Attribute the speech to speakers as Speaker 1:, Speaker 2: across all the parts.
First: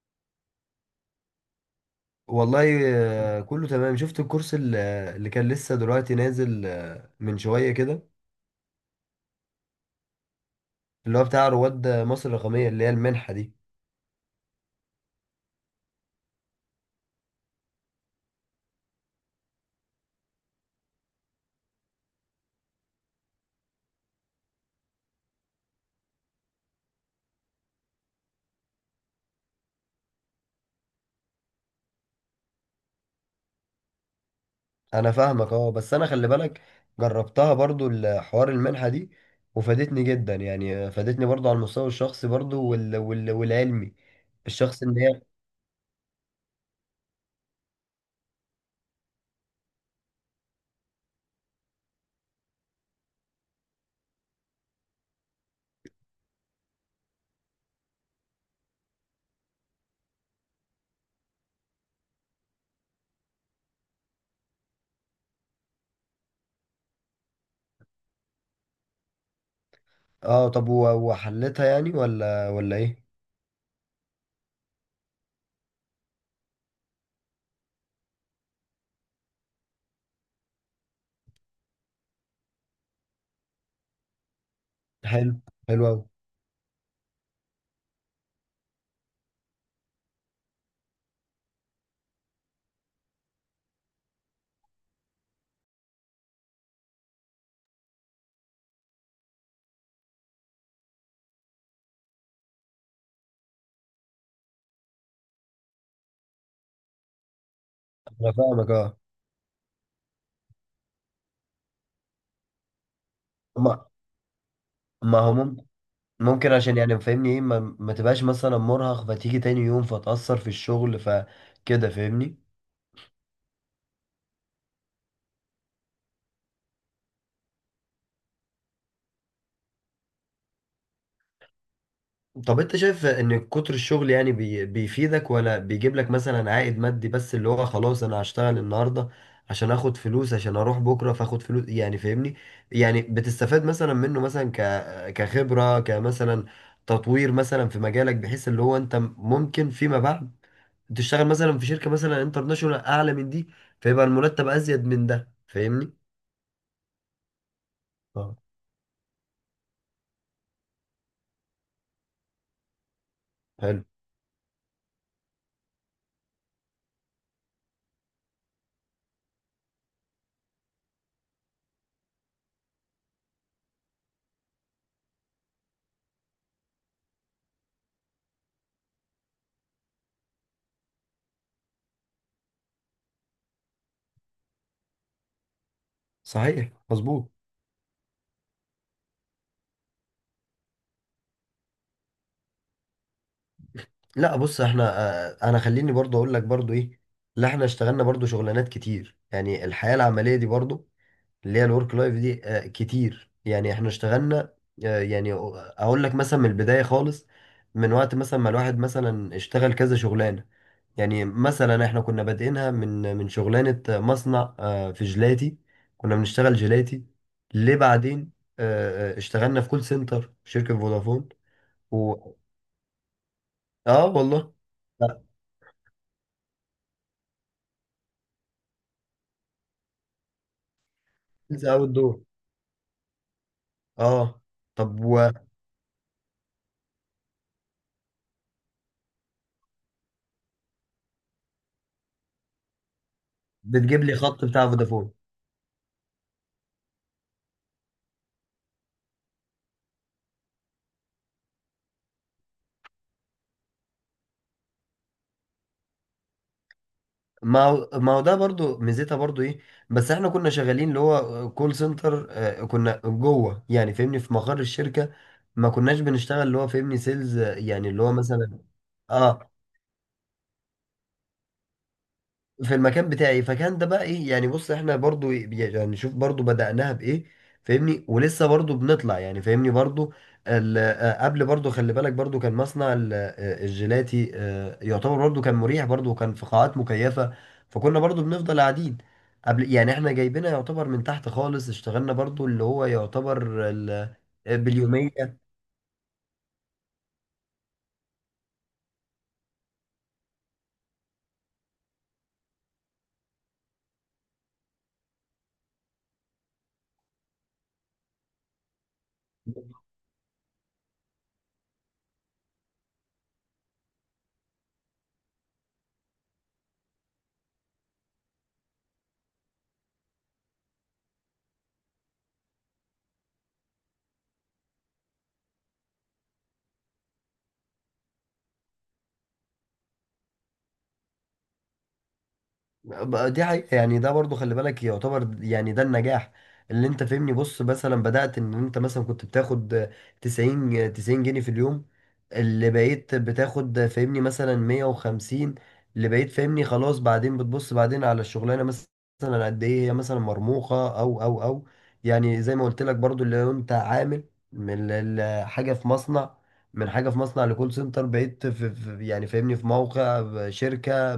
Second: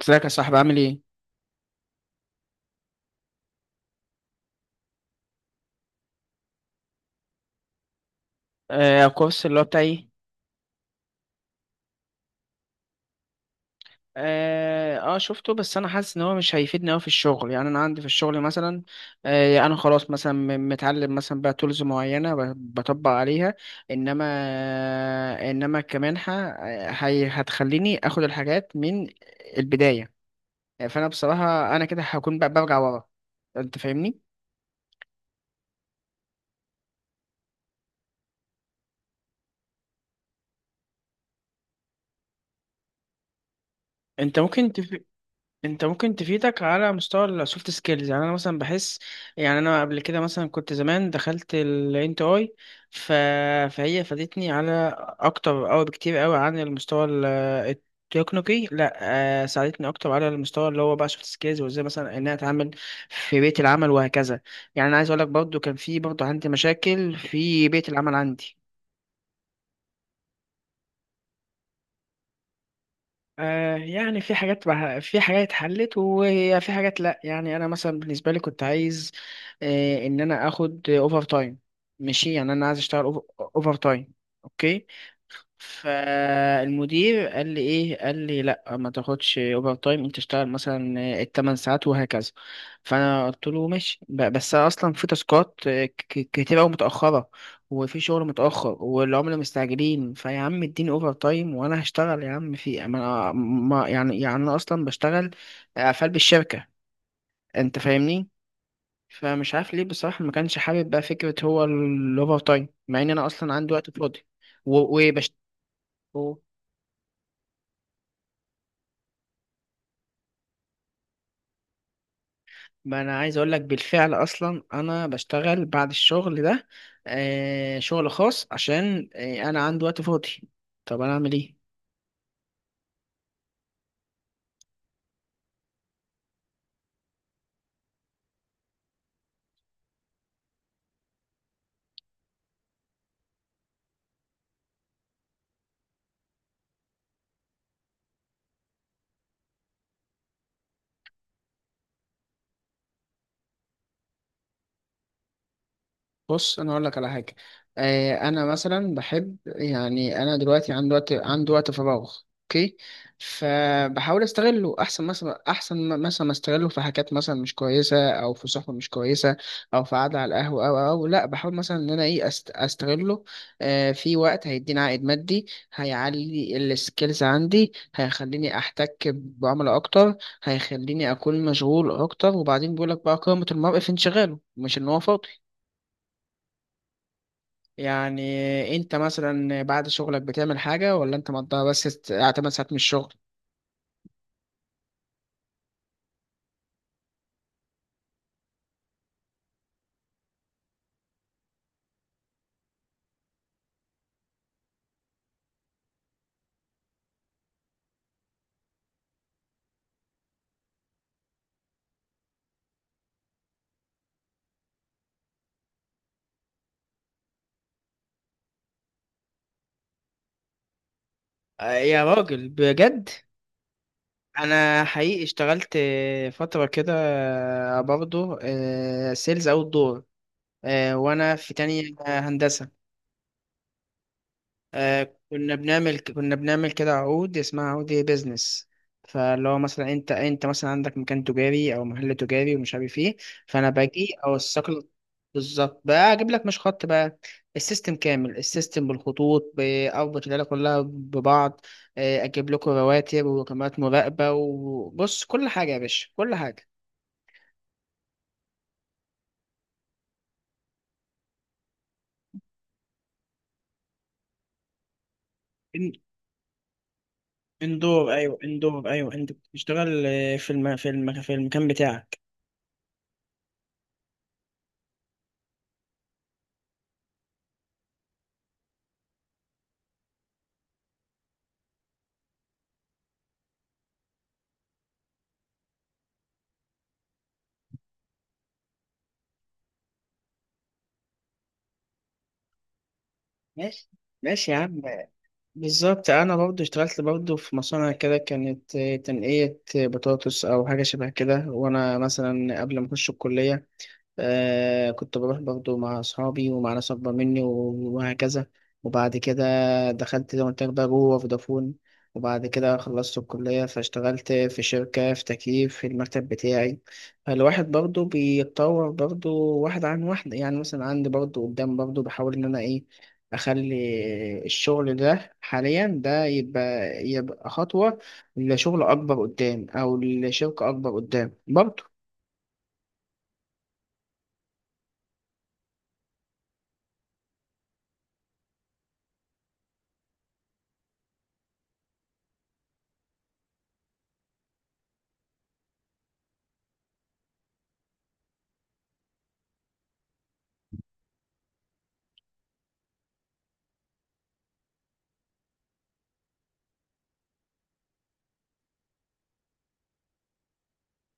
Speaker 1: ازيك يا صاحبي، عامل ايه؟
Speaker 2: والله، كله تمام. شفت الكورس اللي كان لسه دلوقتي نازل من شوية كده،
Speaker 1: آه، الكورس اللي هو بتاعي.
Speaker 2: اللي هو بتاع رواد مصر الرقمية، اللي هي المنحة دي.
Speaker 1: شفته، بس انا حاسس ان هو مش هيفيدني قوي في الشغل. يعني انا عندي في الشغل مثلا. انا خلاص مثلا متعلم مثلا بقى تولز معينة، بطبق عليها. انما، انما كمنحة هي هتخليني اخد الحاجات من البداية. فانا بصراحة انا كده هكون بقى برجع ورا. انت فاهمني؟
Speaker 2: أنا فاهمك، أه، بس أنا خلي بالك، جربتها برضو الحوار، المنحة دي وفادتني جدا. يعني فادتني برضو على المستوى الشخصي برضو والعلمي.
Speaker 1: انت ممكن
Speaker 2: الشخص
Speaker 1: تف...
Speaker 2: إن هي.
Speaker 1: انت ممكن تفيدك على مستوى السوفت سكيلز. يعني انا مثلا بحس، يعني انا قبل كده مثلا كنت زمان دخلت الانت اي. ف... فهي فادتني على اكتر او بكتير قوي عن المستوى التكنيكي. لا، ساعدتني اكتر على المستوى اللي هو بقى سوفت سكيلز، وازاي مثلا ان انا اتعامل في بيئة العمل وهكذا. يعني انا عايز اقول لك برضو كان في برضو عندي مشاكل في بيئة العمل عندي.
Speaker 2: أه. طب وحلتها يعني، ولا إيه؟
Speaker 1: يعني في في حاجات اتحلت وفي حاجات لا. يعني انا مثلا بالنسبه لي كنت عايز ان انا اخد اوفر تايم. ماشي، يعني انا عايز اشتغل اوفر تايم، اوكي.
Speaker 2: حلو. حلو أوي.
Speaker 1: فالمدير قال لي ايه؟ قال لي لا، ما تاخدش اوفر تايم، انت تشتغل مثلا الثمان ساعات وهكذا. فانا قلت له ماشي، بس أنا اصلا في تاسكات كتير قوي متاخره، وفي شغل متاخر والعملاء مستعجلين فيا. عم اديني اوفر تايم وانا هشتغل، يا عم. في ما أنا- ما- يعني انا اصلا بشتغل قفل بالشركه. انت فاهمني؟
Speaker 2: أنا فاهمك.
Speaker 1: فمش عارف ليه بصراحه، ما كانش حابب بقى فكره هو الاوفر تايم، مع ان انا اصلا عندي
Speaker 2: ما
Speaker 1: وقت فاضي و-
Speaker 2: ما هو
Speaker 1: وبشت
Speaker 2: ممكن، عشان يعني فاهمني ايه، ما تبقاش مثلا مرهق، فتيجي تاني يوم فتأثر في الشغل، فكده فاهمني.
Speaker 1: ما انا عايز اقول لك بالفعل اصلا انا بشتغل بعد الشغل ده شغل خاص، عشان انا عندي وقت فاضي. طب انا اعمل ايه؟
Speaker 2: طب انت شايف ان كتر الشغل يعني بيفيدك، ولا بيجيب لك مثلا عائد مادي بس، اللي هو خلاص انا هشتغل النهارده عشان اخد فلوس، عشان اروح بكره فاخد فلوس، يعني فاهمني؟ يعني بتستفاد مثلا منه مثلا، كخبرة، كمثلا تطوير مثلا في مجالك، بحيث اللي هو انت ممكن فيما بعد تشتغل مثلا في شركة مثلا انترناشونال اعلى من دي، فيبقى المرتب ازيد من ده فاهمني.
Speaker 1: بص، انا اقول لك على حاجه.
Speaker 2: اه،
Speaker 1: انا مثلا بحب، يعني انا دلوقتي عندي وقت، عندي وقت فراغ، اوكي.
Speaker 2: حلو.
Speaker 1: فبحاول استغله احسن، مثلا احسن مثلا ما استغله في حاجات مثلا مش كويسه، او في صحبه مش كويسه، او في قعده على القهوه، او لا، بحاول مثلا ان انا ايه استغله في وقت هيديني عائد مادي، هيعلي السكيلز عندي، هيخليني احتك بعملاء اكتر، هيخليني اكون مشغول اكتر. وبعدين بيقول لك بقى، قيمه المرء في انشغاله مش ان هو فاضي.
Speaker 2: صحيح، مظبوط.
Speaker 1: يعني انت مثلا بعد شغلك بتعمل حاجة، ولا انت مقضيها بس 8 ساعات من الشغل؟
Speaker 2: لا، بص احنا انا خليني برضو اقول لك برضو ايه. لا، احنا اشتغلنا برضو شغلانات كتير، يعني الحياة العملية دي برضو، اللي هي الورك لايف دي، كتير، يعني احنا اشتغلنا. يعني اقول لك مثلا من البداية خالص، من وقت مثلا ما الواحد مثلا اشتغل كذا شغلانة. يعني مثلا احنا كنا بادئينها من شغلانة مصنع في جيلاتي، كنا بنشتغل جيلاتي. ليه بعدين اشتغلنا في كول سنتر في شركة فودافون.
Speaker 1: يا راجل بجد،
Speaker 2: اه والله.
Speaker 1: انا حقيقي
Speaker 2: لا.
Speaker 1: اشتغلت فتره كده، برضه سيلز اوت دور، وانا في
Speaker 2: بتنزل
Speaker 1: تانية
Speaker 2: اول دور،
Speaker 1: هندسه.
Speaker 2: اه. طب
Speaker 1: كنا بنعمل كده عقود، اسمها عقود ايه، بيزنس. فاللي هو مثلا، انت مثلا عندك مكان تجاري او محل تجاري ومش عارف ايه، فانا
Speaker 2: وبتجيب
Speaker 1: باجي
Speaker 2: لي خط بتاع
Speaker 1: اوثق لك.
Speaker 2: فودافون.
Speaker 1: بالظبط، بقى اجيب لك مش خط بقى، السيستم كامل، السيستم بالخطوط، باربط العيله كلها ببعض. اجيب لكم رواتب وكاميرات مراقبه، وبص كل حاجه يا باشا، كل حاجه.
Speaker 2: ما هو ده برضو ميزتها برضو ايه. بس احنا كنا شغالين اللي هو كول سنتر، كنا جوه يعني فاهمني في مقر الشركة، ما
Speaker 1: إن-
Speaker 2: كناش بنشتغل اللي هو فاهمني سيلز، يعني
Speaker 1: اندور،
Speaker 2: اللي هو
Speaker 1: ايوه،
Speaker 2: مثلا.
Speaker 1: اندور، ايوه، انت
Speaker 2: اه.
Speaker 1: بتشتغل في في المكان بتاعك.
Speaker 2: في المكان بتاعي، فكان ده بقى ايه يعني؟ بص احنا برضو يعني شوف برضو بدأناها بإيه فاهمني، ولسه برضو بنطلع يعني فاهمني برضو. قبل برضو خلي بالك برضو كان مصنع الجيلاتي، يعتبر برضو كان مريح برضو، وكان في قاعات مكيفة، فكنا برضو بنفضل قاعدين. قبل يعني احنا جايبينها يعتبر من تحت خالص، اشتغلنا برضو اللي هو يعتبر
Speaker 1: ماشي، ماشي يا عم.
Speaker 2: باليومية.
Speaker 1: بالظبط، انا برضو اشتغلت برضو في مصانع كده، كانت تنقية بطاطس او حاجة شبه كده. وانا مثلا قبل ما اخش الكلية كنت بروح برضو مع أصحابي ومع ناس أكبر مني وهكذا. وبعد كده دخلت زي ما قلت لك بقى جوه فودافون. وبعد كده خلصت الكلية، فاشتغلت في شركة في تكييف في المكتب بتاعي. فالواحد برضو بيتطور برضو واحدة عن واحدة. يعني مثلا عندي برضو قدام، برضو بحاول إن أنا إيه، أخلي الشغل ده حاليا ده يبقى، يبقى خطوة لشغل أكبر قدام أو لشركة أكبر قدام برضو.
Speaker 2: بقى دي حقيقة، يعني ده برضو خلي بالك يعتبر يعني ده النجاح اللي انت فهمني. بص مثلا بدأت ان انت مثلا كنت بتاخد 90 جنيه في اليوم، اللي بقيت بتاخد فهمني مثلا 150، اللي بقيت فهمني خلاص، بعدين بتبص بعدين على الشغلانة مثلا قد ايه هي مثلا مرموقة او. يعني زي ما قلت لك برضو اللي هو انت عامل من حاجة في مصنع، من حاجة في مصنع لكول سنتر، بقيت يعني فاهمني في موقع شركة،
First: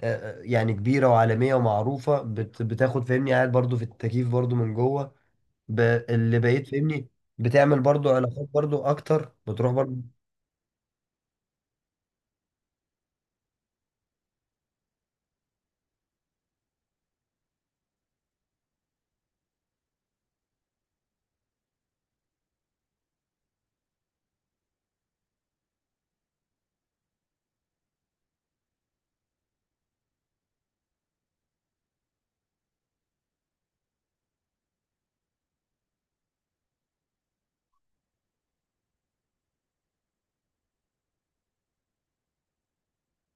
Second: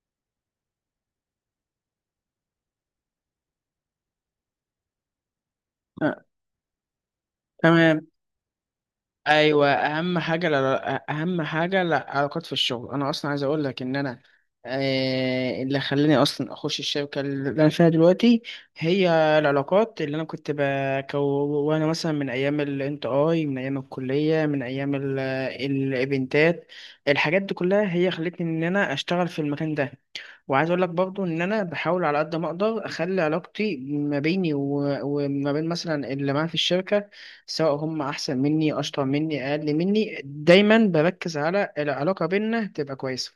Speaker 2: يعني كبيرة وعالمية ومعروفة، بتاخد فاهمني، قاعد برضو في التكييف برضو من جوه ب-
Speaker 1: آه،
Speaker 2: اللي بقيت فاهمني بتعمل
Speaker 1: تمام.
Speaker 2: برضو علاقات برضو أكتر،
Speaker 1: ايوه،
Speaker 2: بتروح برضو.
Speaker 1: اهم حاجه، لا، اهم حاجه العلاقات في الشغل. انا اصلا عايز اقول لك ان انا اللي خلاني اصلا اخش الشركه اللي انا فيها دلوقتي هي العلاقات اللي انا كنت بكونها مثلا من ايام الانت اي، من ايام الكليه، من ايام الايفنتات. الحاجات دي كلها هي خلتني ان انا اشتغل في المكان ده. وعايز اقول لك برضو ان انا بحاول على قد ما اقدر اخلي علاقتي ما بيني وما بين مثلا اللي معايا في الشركه، سواء هم احسن مني، اشطر مني، اقل مني، دايما بركز على العلاقه بيننا تبقى كويسه.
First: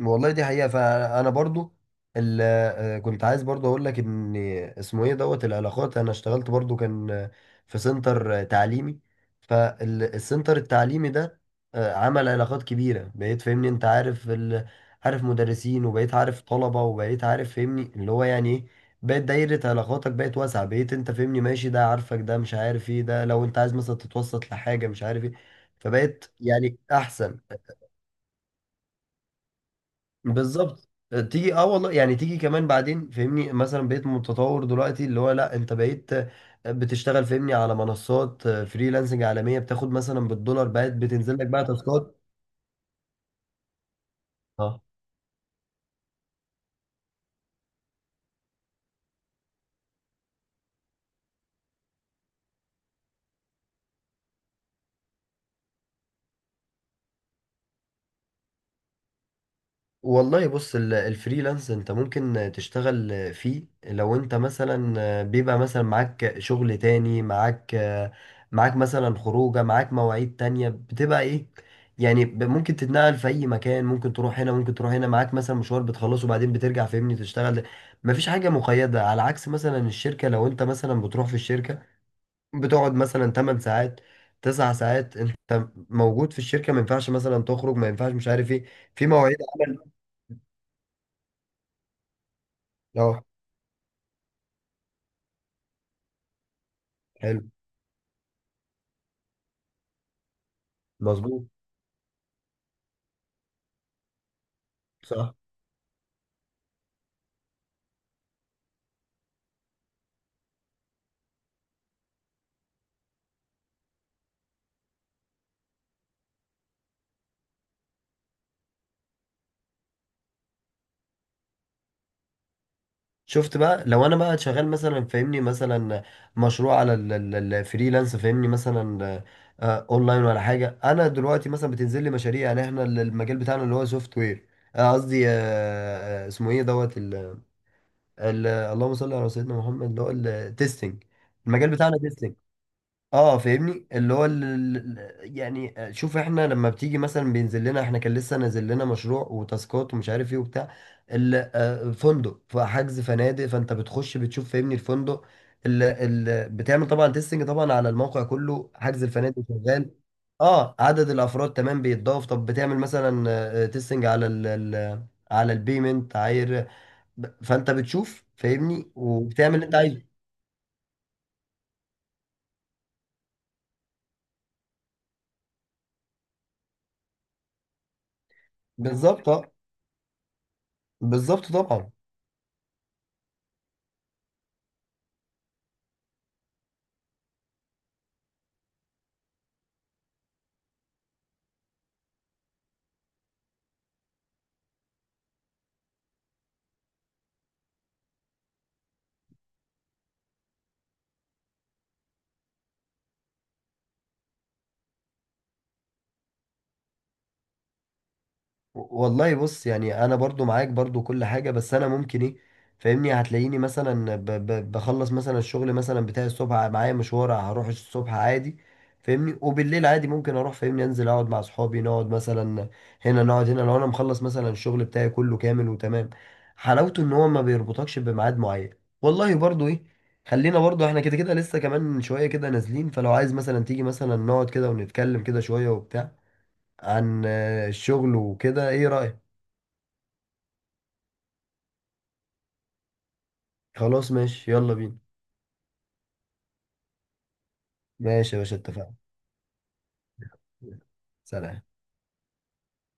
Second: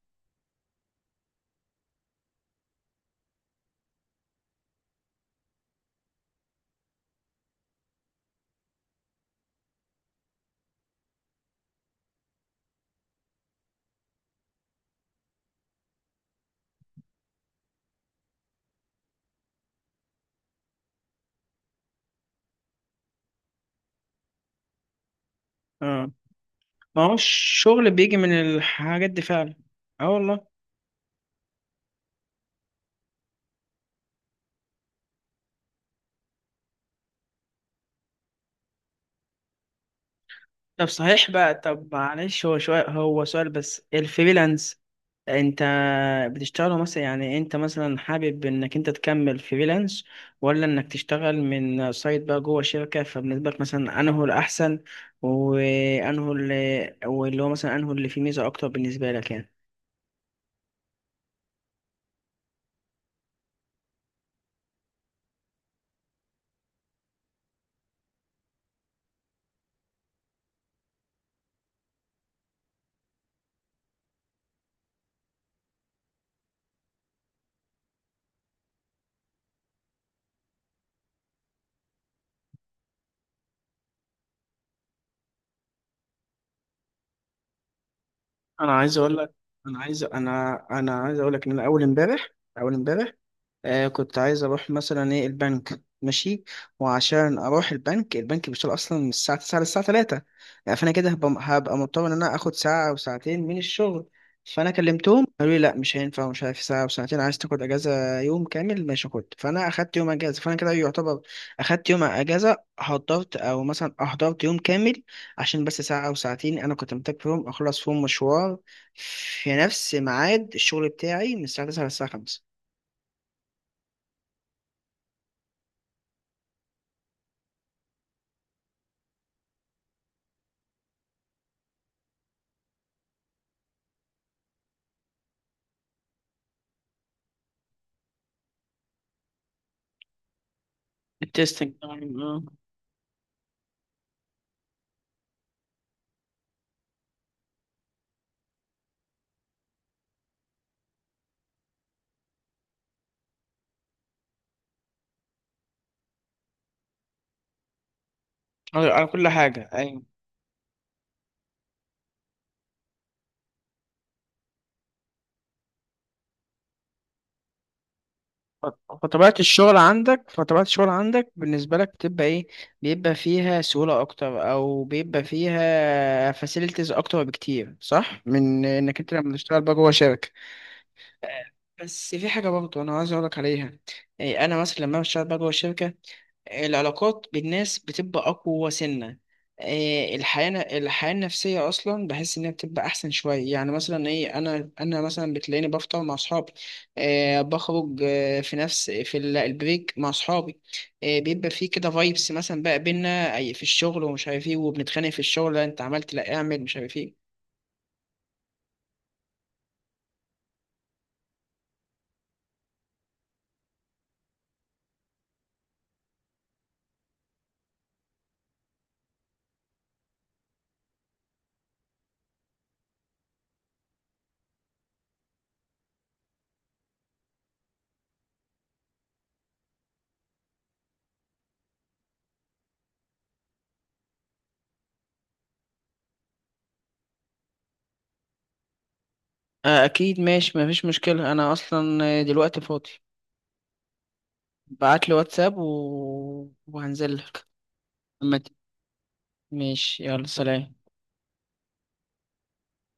Speaker 2: والله دي حقيقة، فأنا برضو كنت عايز برضو أقول لك إن اسمه إيه، دوت العلاقات. أنا اشتغلت برضو، كان في سنتر تعليمي. فالسنتر التعليمي ده عمل علاقات كبيرة، بقيت فاهمني أنت عارف عارف مدرسين، وبقيت عارف طلبة، وبقيت عارف فاهمني اللي هو يعني إيه، بقت دايرة علاقاتك بقت واسعة، بقيت أنت فاهمني ماشي ده عارفك، ده مش عارف إيه، ده لو أنت عايز مثلا تتوسط لحاجة مش عارف إيه،
Speaker 1: اه،
Speaker 2: فبقيت يعني
Speaker 1: ما هو
Speaker 2: أحسن.
Speaker 1: الشغل بيجي من الحاجات دي فعلا. اه والله.
Speaker 2: بالظبط تيجي، اه والله. يعني تيجي كمان بعدين فهمني مثلا بقيت متطور دلوقتي، اللي هو لا، انت بقيت بتشتغل فهمني على منصات فريلانسنج عالمية، بتاخد مثلا بالدولار،
Speaker 1: طب
Speaker 2: بقت
Speaker 1: صحيح
Speaker 2: بتنزل لك
Speaker 1: بقى،
Speaker 2: بقى
Speaker 1: طب
Speaker 2: تاسكات.
Speaker 1: معلش، هو شوية، هو سؤال بس، الفريلانس
Speaker 2: اه
Speaker 1: انت بتشتغله مثلا؟ يعني انت مثلا حابب انك انت تكمل فريلانس، ولا انك تشتغل من سايت بقى جوه شركة؟ فبالنسبة لك مثلا انه الاحسن، وانه اللي هو مثلا انه اللي فيه ميزة اكتر بالنسبة لك يعني.
Speaker 2: والله. بص، الفريلانس انت ممكن تشتغل فيه لو انت مثلا بيبقى مثلا معاك شغل تاني، معاك مثلا خروجه، معاك مواعيد تانية بتبقى ايه، يعني ممكن تتنقل في اي مكان، ممكن تروح هنا ممكن تروح هنا، معاك مثلا مشوار بتخلصه وبعدين بترجع فاهمني تشتغل. مفيش حاجة مقيدة، على عكس مثلا الشركة، لو انت مثلا بتروح في الشركة بتقعد مثلا 8 ساعات، 9 ساعات انت موجود في الشركة، ما ينفعش مثلا تخرج، ما ينفعش مش عارف ايه،
Speaker 1: انا عايز
Speaker 2: في
Speaker 1: اقول لك
Speaker 2: مواعيد عمل.
Speaker 1: انا عايز اقول لك ان انا اول امبارح، اول امبارح
Speaker 2: اه
Speaker 1: كنت عايز اروح مثلا ايه البنك، ماشي. وعشان
Speaker 2: حلو.
Speaker 1: اروح البنك، البنك بيشتغل اصلا من الساعه 9 للساعه 3. يعني فانا كده هبقى
Speaker 2: مظبوط،
Speaker 1: هبقى مضطر ان انا اخد ساعه او ساعتين من الشغل. فانا كلمتهم
Speaker 2: صح.
Speaker 1: قالوا لي لا، مش هينفع، ومش عارف، ساعه او ساعتين عايز تاخد اجازه يوم كامل، ماشي خد. فانا اخدت يوم اجازه، فانا كده يعتبر اخدت يوم اجازه، حضرت او مثلا احضرت يوم كامل، عشان بس ساعه او ساعتين انا كنت محتاج فيهم اخلص فيهم مشوار في نفس ميعاد الشغل بتاعي من الساعه 9 للساعه 5.
Speaker 2: شفت بقى، لو انا بقى شغال مثلا فاهمني، مثلا مشروع على الفريلانس فاهمني مثلا، اونلاين ولا حاجه، انا دلوقتي مثلا بتنزل لي مشاريع. يعني احنا المجال بتاعنا اللي هو سوفت وير، قصدي اسمه ايه، دوت ال، اللهم صل على سيدنا محمد، اللي هو التستنج، المجال
Speaker 1: التستنج،
Speaker 2: بتاعنا تيستنج.
Speaker 1: اه.
Speaker 2: اه فاهمني، اللي هو يعني شوف، احنا لما بتيجي مثلا، بينزل لنا احنا كان لسه نازل لنا مشروع وتاسكات، ومش عارف ايه وبتاع فندق، فحجز فنادق، فانت بتخش بتشوف فاهمني الفندق. بتعمل طبعا تيستنج طبعا على الموقع كله،
Speaker 1: على،
Speaker 2: حجز
Speaker 1: على كل
Speaker 2: الفنادق
Speaker 1: حاجة،
Speaker 2: شغال.
Speaker 1: أيوة.
Speaker 2: اه، عدد الافراد تمام بيتضاف. طب بتعمل مثلا تيستنج على على البيمنت عاير، فانت بتشوف
Speaker 1: ف-
Speaker 2: فاهمني
Speaker 1: فطبيعة
Speaker 2: وبتعمل اللي انت
Speaker 1: الشغل
Speaker 2: عايزه.
Speaker 1: عندك فطبيعة الشغل عندك بالنسبة لك بتبقى إيه؟ بيبقى فيها سهولة أكتر أو بيبقى فيها فاسيلتيز أكتر بكتير، صح؟ من إنك أنت
Speaker 2: بالظبط،
Speaker 1: لما
Speaker 2: اه،
Speaker 1: تشتغل بقى جوه شركة.
Speaker 2: بالظبط طبعا.
Speaker 1: بس في حاجة برضه أنا عايز أقولك عليها، أنا مثلا لما بشتغل بقى جوه الشركة، العلاقات بالناس بتبقى أقوى سنة. الحياة، الحياة النفسية أصلا بحس إنها بتبقى أحسن شوية. يعني مثلا إيه، أنا مثلا بتلاقيني بفطر مع أصحابي، بخرج في نفس في البريك مع أصحابي. بيبقى في كده فايبس مثلا بقى بينا. في الشغل ومش عارف إيه، وبنتخانق في الشغل، لا أنت عملت، لا أعمل، مش عارف إيه.
Speaker 2: والله بص، يعني انا برضو معاك برضو كل حاجة، بس انا ممكن ايه فاهمني، هتلاقيني مثلا ب ب بخلص مثلا الشغل مثلا بتاعي الصبح، معايا مشوار هروح الصبح عادي فاهمني، وبالليل عادي ممكن اروح فاهمني، انزل اقعد مع اصحابي نقعد مثلا هنا، نقعد هنا لو انا مخلص مثلا الشغل بتاعي كله كامل وتمام. حلاوته ان هو ما بيربطكش بميعاد معين. والله برضو ايه، خلينا برضو احنا كده كده لسه كمان شوية كده نازلين، فلو عايز مثلا تيجي مثلا نقعد كده ونتكلم كده شوية وبتاع، عن الشغل وكده، ايه رأيك؟
Speaker 1: أكيد ماشي، مفيش مشكلة. أنا أصلا دلوقتي فاضي.
Speaker 2: خلاص، ماشي، يلا بينا.
Speaker 1: بعتلي واتساب وهنزل لك.
Speaker 2: ماشي يا باشا، اتفقنا.
Speaker 1: ماشي، يلا سلام.
Speaker 2: سلام.